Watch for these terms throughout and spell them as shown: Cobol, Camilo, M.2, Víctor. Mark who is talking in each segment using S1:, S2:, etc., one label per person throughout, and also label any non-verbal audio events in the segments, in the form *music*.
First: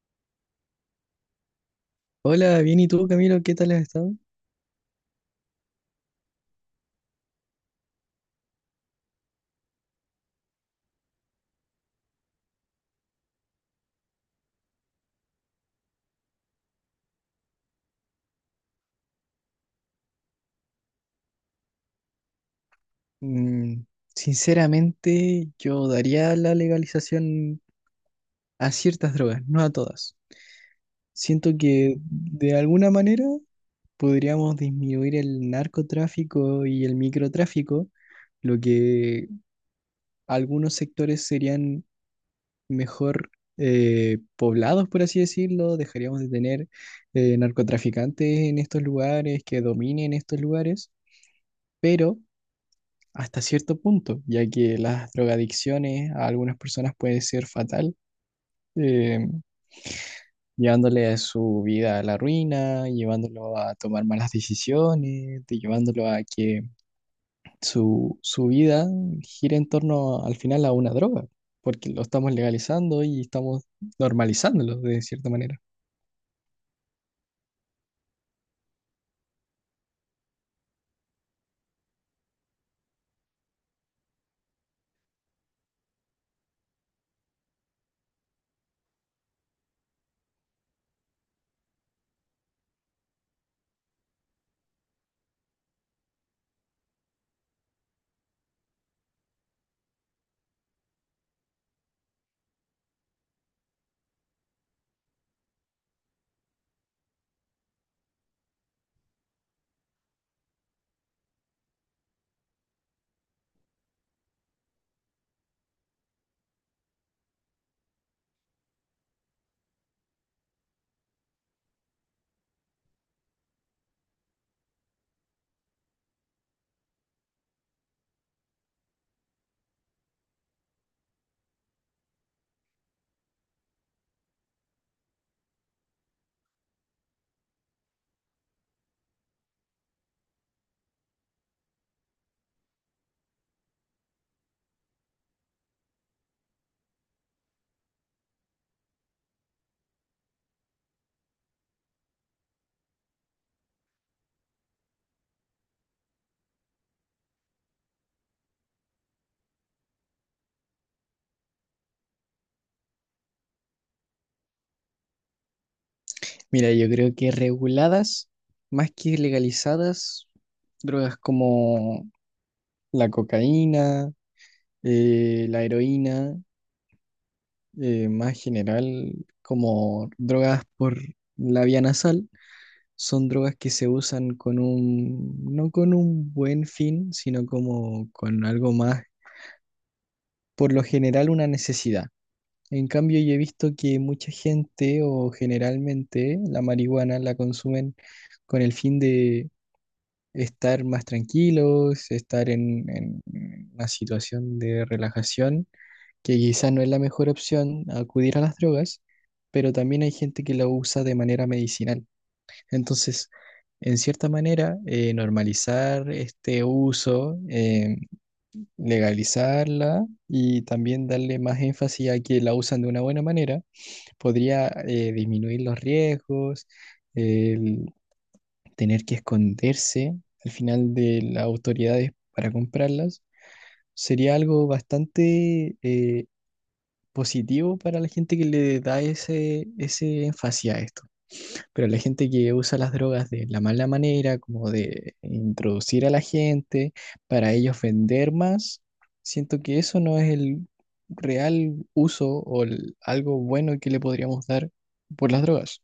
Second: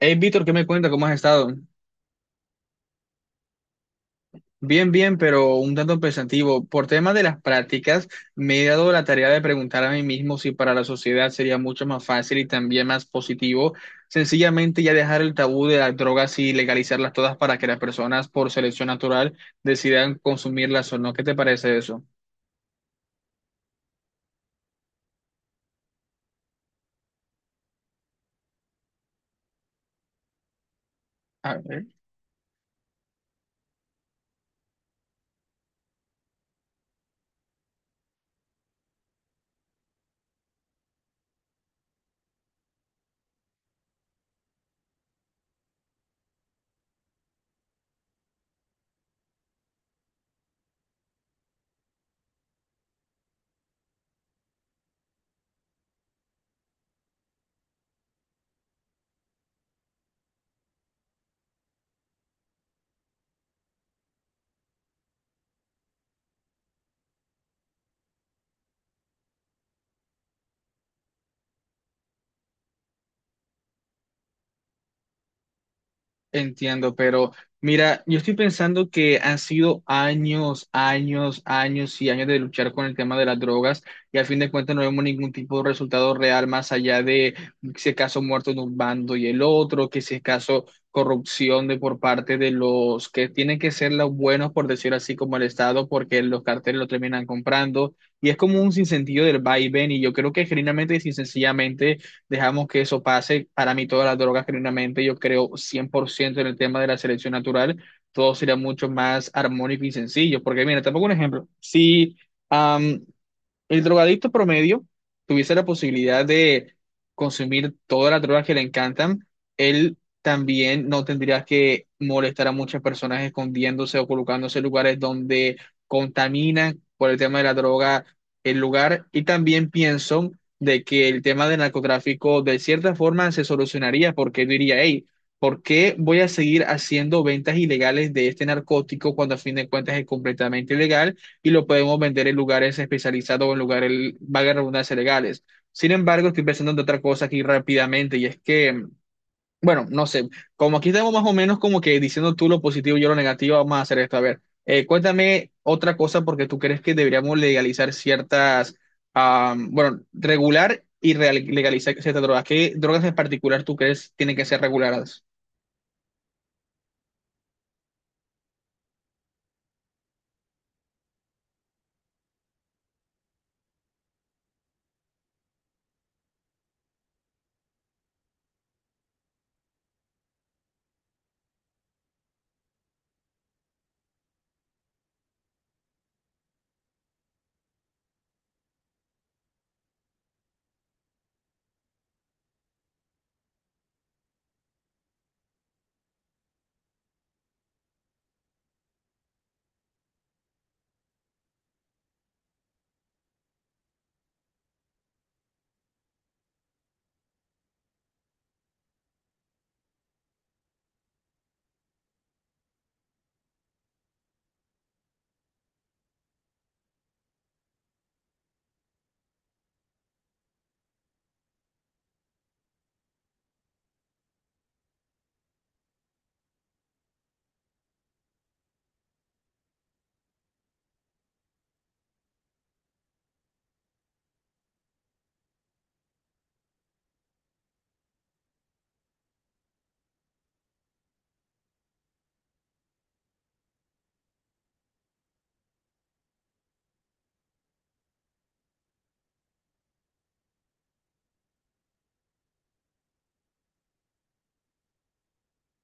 S1: Hey, Víctor, ¿qué me cuenta? ¿Cómo has estado?
S2: Hola, bien, ¿y tú, Camilo? ¿Qué tal has estado?
S1: Bien, bien, pero un tanto pensativo. Por tema de las prácticas, me he dado la tarea de preguntar a mí mismo si para la sociedad sería mucho más fácil y también más positivo sencillamente ya dejar el tabú de las drogas y legalizarlas todas para que las personas por selección natural decidan consumirlas o no. ¿Qué te parece eso?
S2: Mm, sinceramente, yo daría la legalización a ciertas drogas, no a todas. Siento que de alguna manera podríamos disminuir el narcotráfico y el microtráfico, lo que algunos sectores serían mejor, poblados, por así decirlo. Dejaríamos de tener narcotraficantes en estos lugares, que dominen estos lugares, pero hasta cierto punto, ya que las drogadicciones a algunas personas puede ser fatal, eh, llevándole a su vida a la ruina, llevándolo a tomar malas decisiones, llevándolo a que su vida gire en torno al final a una droga, porque lo estamos legalizando y estamos normalizándolo de cierta manera.
S1: Entiendo, pero mira, yo estoy pensando que han sido años, años, años y años de luchar con el tema de las drogas y al fin de cuentas no vemos ningún tipo de resultado real más allá de si acaso muertos de un bando y el otro, que si acaso corrupción de por parte de los que tienen que ser los buenos, por decir así, como el Estado, porque los carteles lo terminan comprando y es como un sinsentido del vaivén y yo creo que genuinamente y sin sencillamente dejamos que eso pase. Para mí, todas las drogas, genuinamente, yo creo 100% en el tema de la selección natural, todo sería mucho más armónico y sencillo. Porque, mira, te pongo un ejemplo. Si, am, el drogadicto promedio tuviese la posibilidad de consumir todas las drogas que le encantan, él también no tendría que molestar a muchas personas escondiéndose o colocándose en lugares donde contaminan por el tema de la droga el lugar. Y también pienso de que el tema del narcotráfico de cierta forma se solucionaría porque él diría, hey, ¿por qué voy a seguir haciendo ventas ilegales de este narcótico cuando a fin de cuentas es completamente ilegal? Y lo podemos vender en lugares especializados o en lugares, valga la redundancia, legales. Sin embargo, estoy pensando en otra cosa aquí rápidamente y es que, bueno, no sé, como aquí estamos más o menos como que diciendo tú lo positivo y yo lo negativo, vamos a hacer esto. A ver, cuéntame otra cosa porque tú crees que deberíamos legalizar ciertas, ah, bueno, regular y legalizar ciertas drogas. ¿Qué drogas en particular tú crees tienen que ser reguladas?
S2: Mira, yo creo que reguladas, más que legalizadas, drogas como la cocaína, la heroína, más general, como drogas por la vía nasal, son drogas que se usan con un, no con un buen fin, sino como con algo más, por lo general una necesidad. En cambio, yo he visto que mucha gente o generalmente la marihuana la consumen con el fin de estar más tranquilos, estar en una situación de relajación, que quizás no es la mejor opción acudir a las drogas, pero también hay gente que la usa de manera medicinal. Entonces, en cierta manera, normalizar este uso, legalizarla y también darle más énfasis a que la usan de una buena manera, podría disminuir los riesgos, el tener que esconderse al final de las autoridades para comprarlas. Sería algo bastante positivo para la gente que le da ese énfasis a esto, pero la gente que usa las drogas de la mala manera, como de introducir a la gente para ellos vender más, siento que eso no es el real uso o algo bueno que le podríamos dar por las drogas.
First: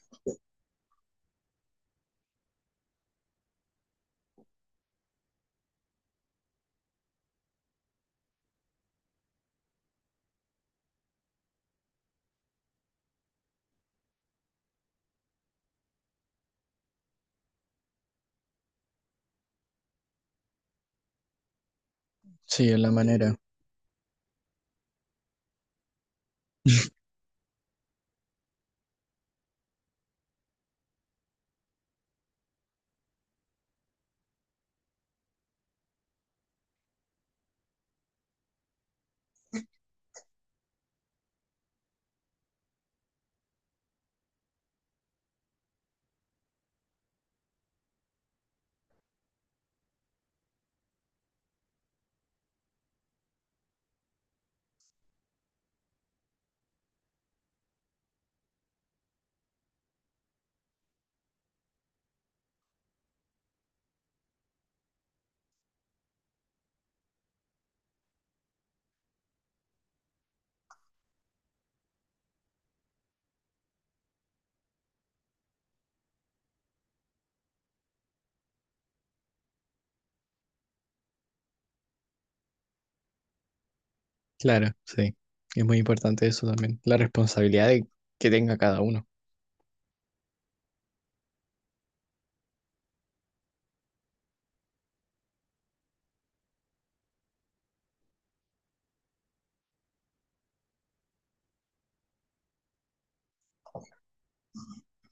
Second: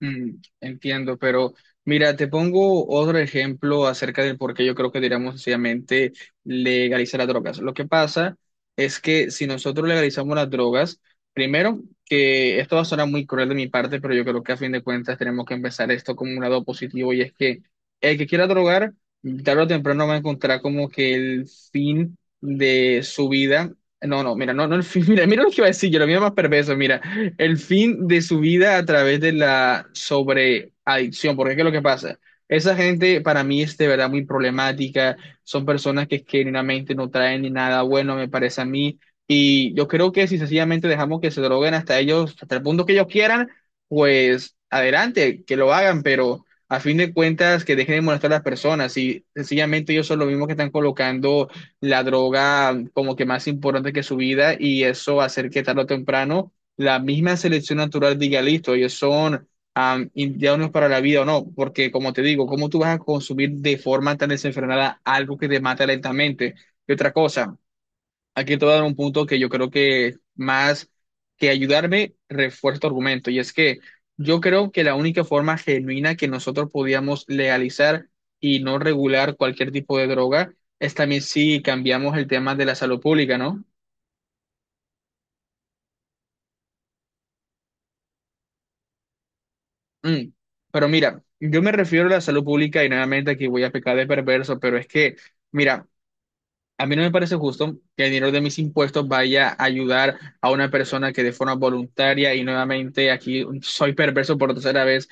S1: Entiendo, pero mira, te pongo otro ejemplo acerca del por qué yo creo que diríamos sencillamente legalizar las drogas. Lo que pasa es que si nosotros legalizamos las drogas, primero, que esto va a sonar muy cruel de mi parte, pero yo creo que a fin de cuentas tenemos que empezar esto como un lado positivo y es que el que quiera drogar, tarde o temprano va a encontrar como que el fin
S2: Sí, es la
S1: de su
S2: manera.
S1: vida. No, no, mira, no, no el fin, *laughs* mira, mira lo que iba a decir, yo lo mío es más perverso, mira
S2: *laughs*
S1: el fin de su vida a través de la sobreadicción, porque ¿qué es lo que pasa? Esa gente para mí es de verdad muy problemática, son personas que genuinamente no traen ni nada bueno, me parece a mí, y yo creo que si sencillamente dejamos que se droguen hasta ellos, hasta el punto que ellos quieran, pues adelante, que lo hagan, pero a fin de cuentas que dejen de molestar a las personas y sencillamente ellos son los mismos que están colocando la droga como que más importante que su vida y eso hacer que tarde o temprano la misma selección natural diga, listo, ellos son indianos para la vida o no, porque como te digo, ¿cómo tú vas a consumir de forma tan desenfrenada algo que te mata lentamente? Y otra cosa, aquí te voy a dar un punto que yo creo que más que ayudarme, refuerza tu argumento, y es que yo creo que la única forma genuina que nosotros podíamos legalizar y no regular cualquier tipo de droga es también si cambiamos el tema de la salud pública, ¿no?
S2: Claro, sí. Es muy importante eso también, la responsabilidad que tenga cada uno.
S1: Mm, pero mira, yo me refiero a la salud pública y nuevamente aquí voy a pecar de perverso, pero es que, mira, a mí no me parece justo que el dinero de mis impuestos vaya a ayudar a una persona que de forma voluntaria y nuevamente aquí soy perverso por tercera vez,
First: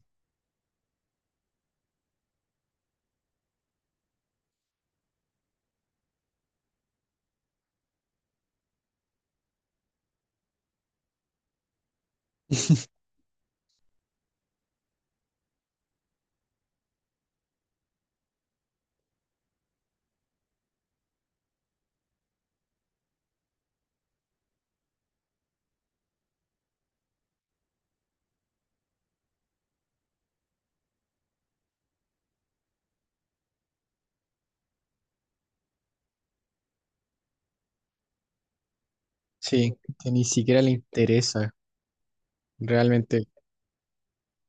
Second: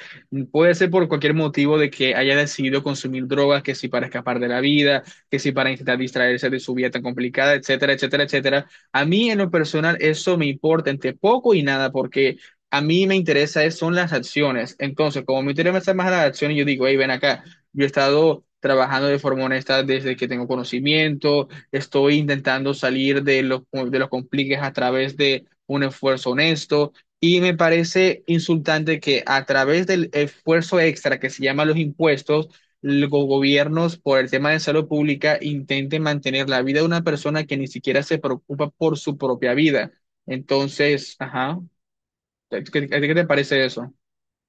S1: puede ser por cualquier motivo de que haya decidido consumir drogas, que si para escapar de la vida, que si para intentar distraerse de su vida tan complicada, etcétera, etcétera, etcétera. A mí en lo personal eso me importa entre poco y nada porque a mí me interesa son las acciones. Entonces, como me interesa más las acciones, yo digo, hey, ven acá, yo he estado trabajando de forma honesta desde que tengo conocimiento, estoy intentando salir de los compliques a través de un esfuerzo honesto y me parece insultante que a través del esfuerzo extra que se llama los impuestos, los gobiernos por el tema de salud pública intenten mantener la vida de una persona que ni siquiera se preocupa por su propia
S2: Sí,
S1: vida.
S2: que ni siquiera le
S1: Entonces,
S2: interesa
S1: ajá, ¿qué a ti qué te
S2: realmente.
S1: parece eso?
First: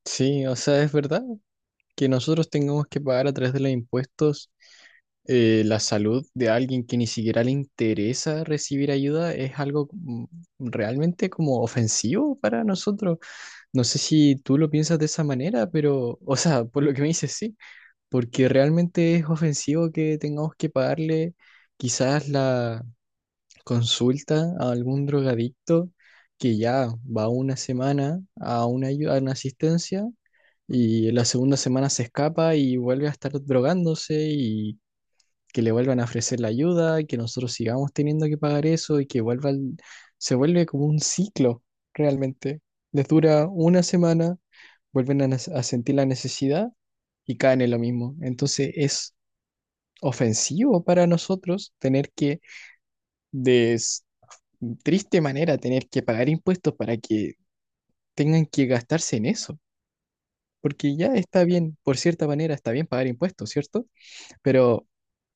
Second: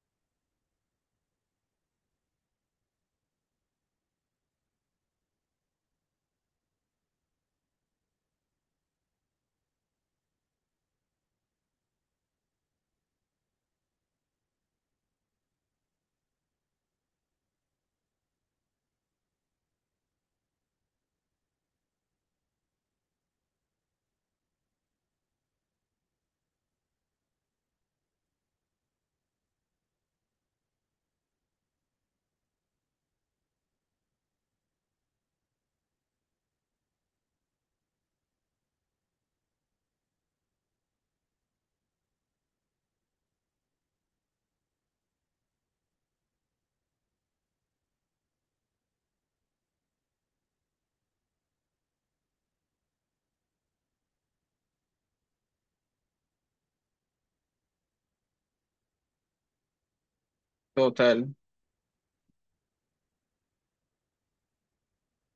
S2: Sí, o sea, es verdad que nosotros tengamos que pagar a través de los impuestos la salud de alguien que ni siquiera le interesa recibir ayuda es algo, realmente como ofensivo para nosotros. No sé si tú lo piensas de esa manera, pero, o sea, por lo que me dices, sí, porque realmente es ofensivo que tengamos que pagarle quizás la consulta a algún drogadicto que ya va una semana a una, a una asistencia, y la segunda semana se escapa y vuelve a estar drogándose y que le vuelvan a ofrecer la ayuda, y que nosotros sigamos teniendo que pagar eso y que vuelva se vuelve como un ciclo realmente. Les dura una semana, vuelven a, a sentir la necesidad y caen en lo mismo. Entonces es ofensivo para nosotros tener que, de triste manera, tener que pagar impuestos para que tengan que gastarse en eso, porque ya
S1: Total.
S2: está bien, por cierta manera está bien pagar impuestos, ¿cierto? Pero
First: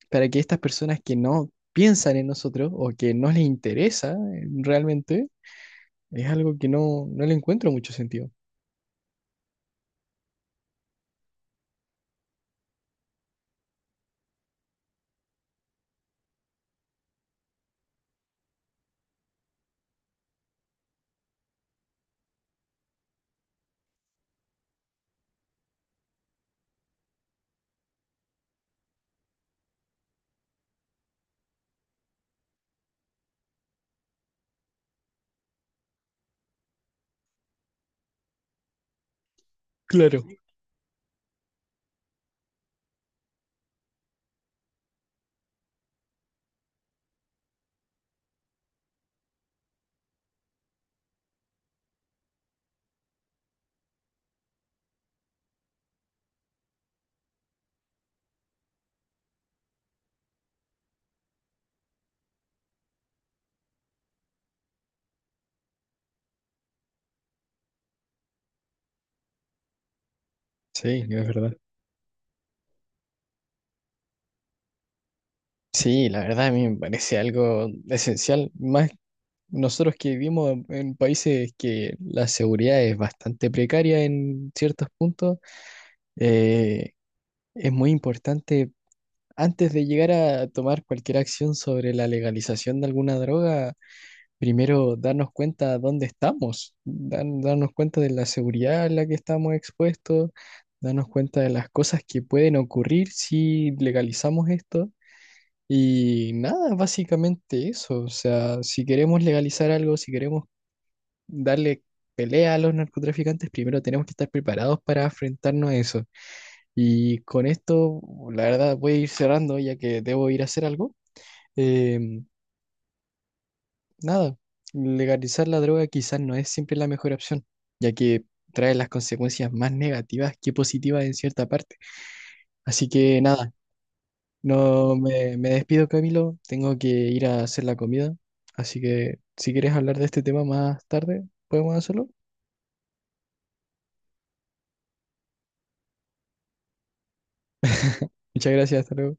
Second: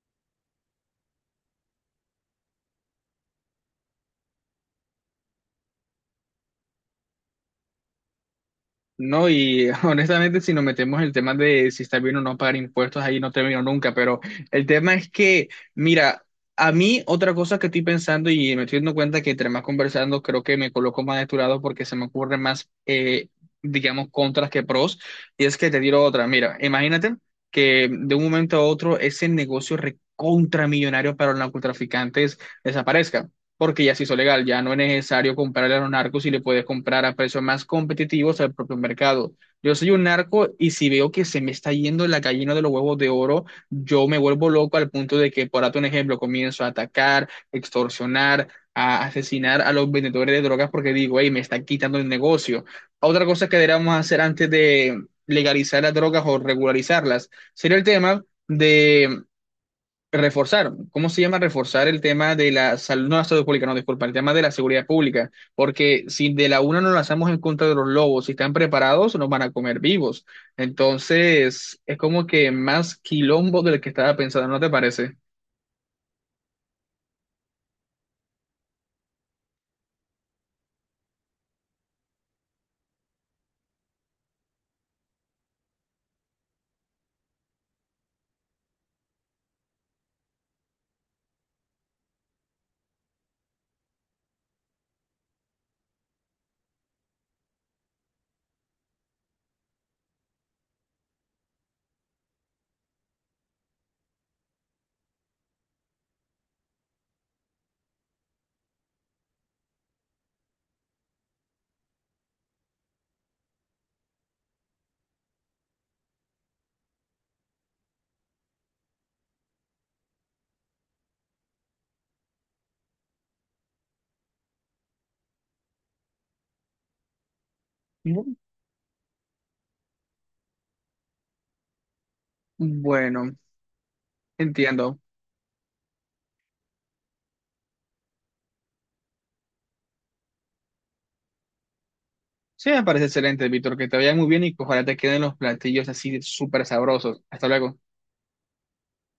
S2: para que estas personas que no piensan en nosotros o que no les interesa, realmente, es algo que no, no le encuentro mucho sentido.
S1: No, y *laughs* honestamente, si nos metemos en el tema de si está bien o no pagar impuestos, ahí no termino nunca, pero el tema es que, mira, a mí otra cosa que estoy pensando y me estoy dando cuenta que entre más conversando, creo que me coloco más de tu lado porque se me ocurren más, digamos, contras que pros, y es que te tiro otra, mira, imagínate que de un momento a otro ese negocio recontramillonario para los narcotraficantes desaparezca porque ya se hizo legal, ya no es necesario comprarle a los narcos y le puedes comprar a precios más competitivos al propio mercado. Yo soy un
S2: Claro.
S1: narco y si veo que se me está yendo la gallina de los huevos de oro, yo me vuelvo loco al punto de que, por darte un ejemplo, comienzo a atacar, extorsionar, a asesinar a los vendedores de drogas porque digo, hey, me está quitando el negocio. Otra cosa que deberíamos hacer antes de legalizar las drogas o regularizarlas sería el tema de reforzar, ¿cómo se llama reforzar el tema de la salud, no la salud pública, no, disculpa, el tema de la seguridad pública? Porque si de la una nos lanzamos en contra de los lobos, si están preparados, nos van a comer vivos.
S2: Sí, es verdad.
S1: Entonces, es como que más quilombo del que estaba pensando, ¿no te parece?
S2: Sí, la verdad a mí me parece algo esencial, más nosotros que vivimos en países que la seguridad es bastante precaria en ciertos puntos, eh, es muy importante, antes de llegar a tomar cualquier acción sobre la legalización de alguna droga, primero darnos cuenta dónde estamos, darnos cuenta de la seguridad a la que estamos expuestos, darnos cuenta de las cosas que pueden ocurrir si legalizamos esto. Y nada, básicamente eso. O sea, si queremos legalizar algo, si queremos darle pelea a los narcotraficantes, primero tenemos que estar preparados para enfrentarnos a eso. Y con esto, la verdad, voy a ir cerrando ya que debo ir a hacer algo. Em, nada, legalizar la droga quizás no es siempre la mejor opción, ya que
S1: Bu-
S2: trae las consecuencias más negativas que positivas en cierta parte. Así que
S1: Bueno,
S2: nada, no
S1: entiendo.
S2: me, me despido, Camilo. Tengo que ir a hacer la comida. Así que si quieres hablar de este tema más tarde, podemos hacerlo.
S1: Sí, me parece excelente, Víctor, que te vaya muy bien y que ojalá te queden los platillos así súper sabrosos. Hasta luego.
S2: Muchas gracias, hasta luego.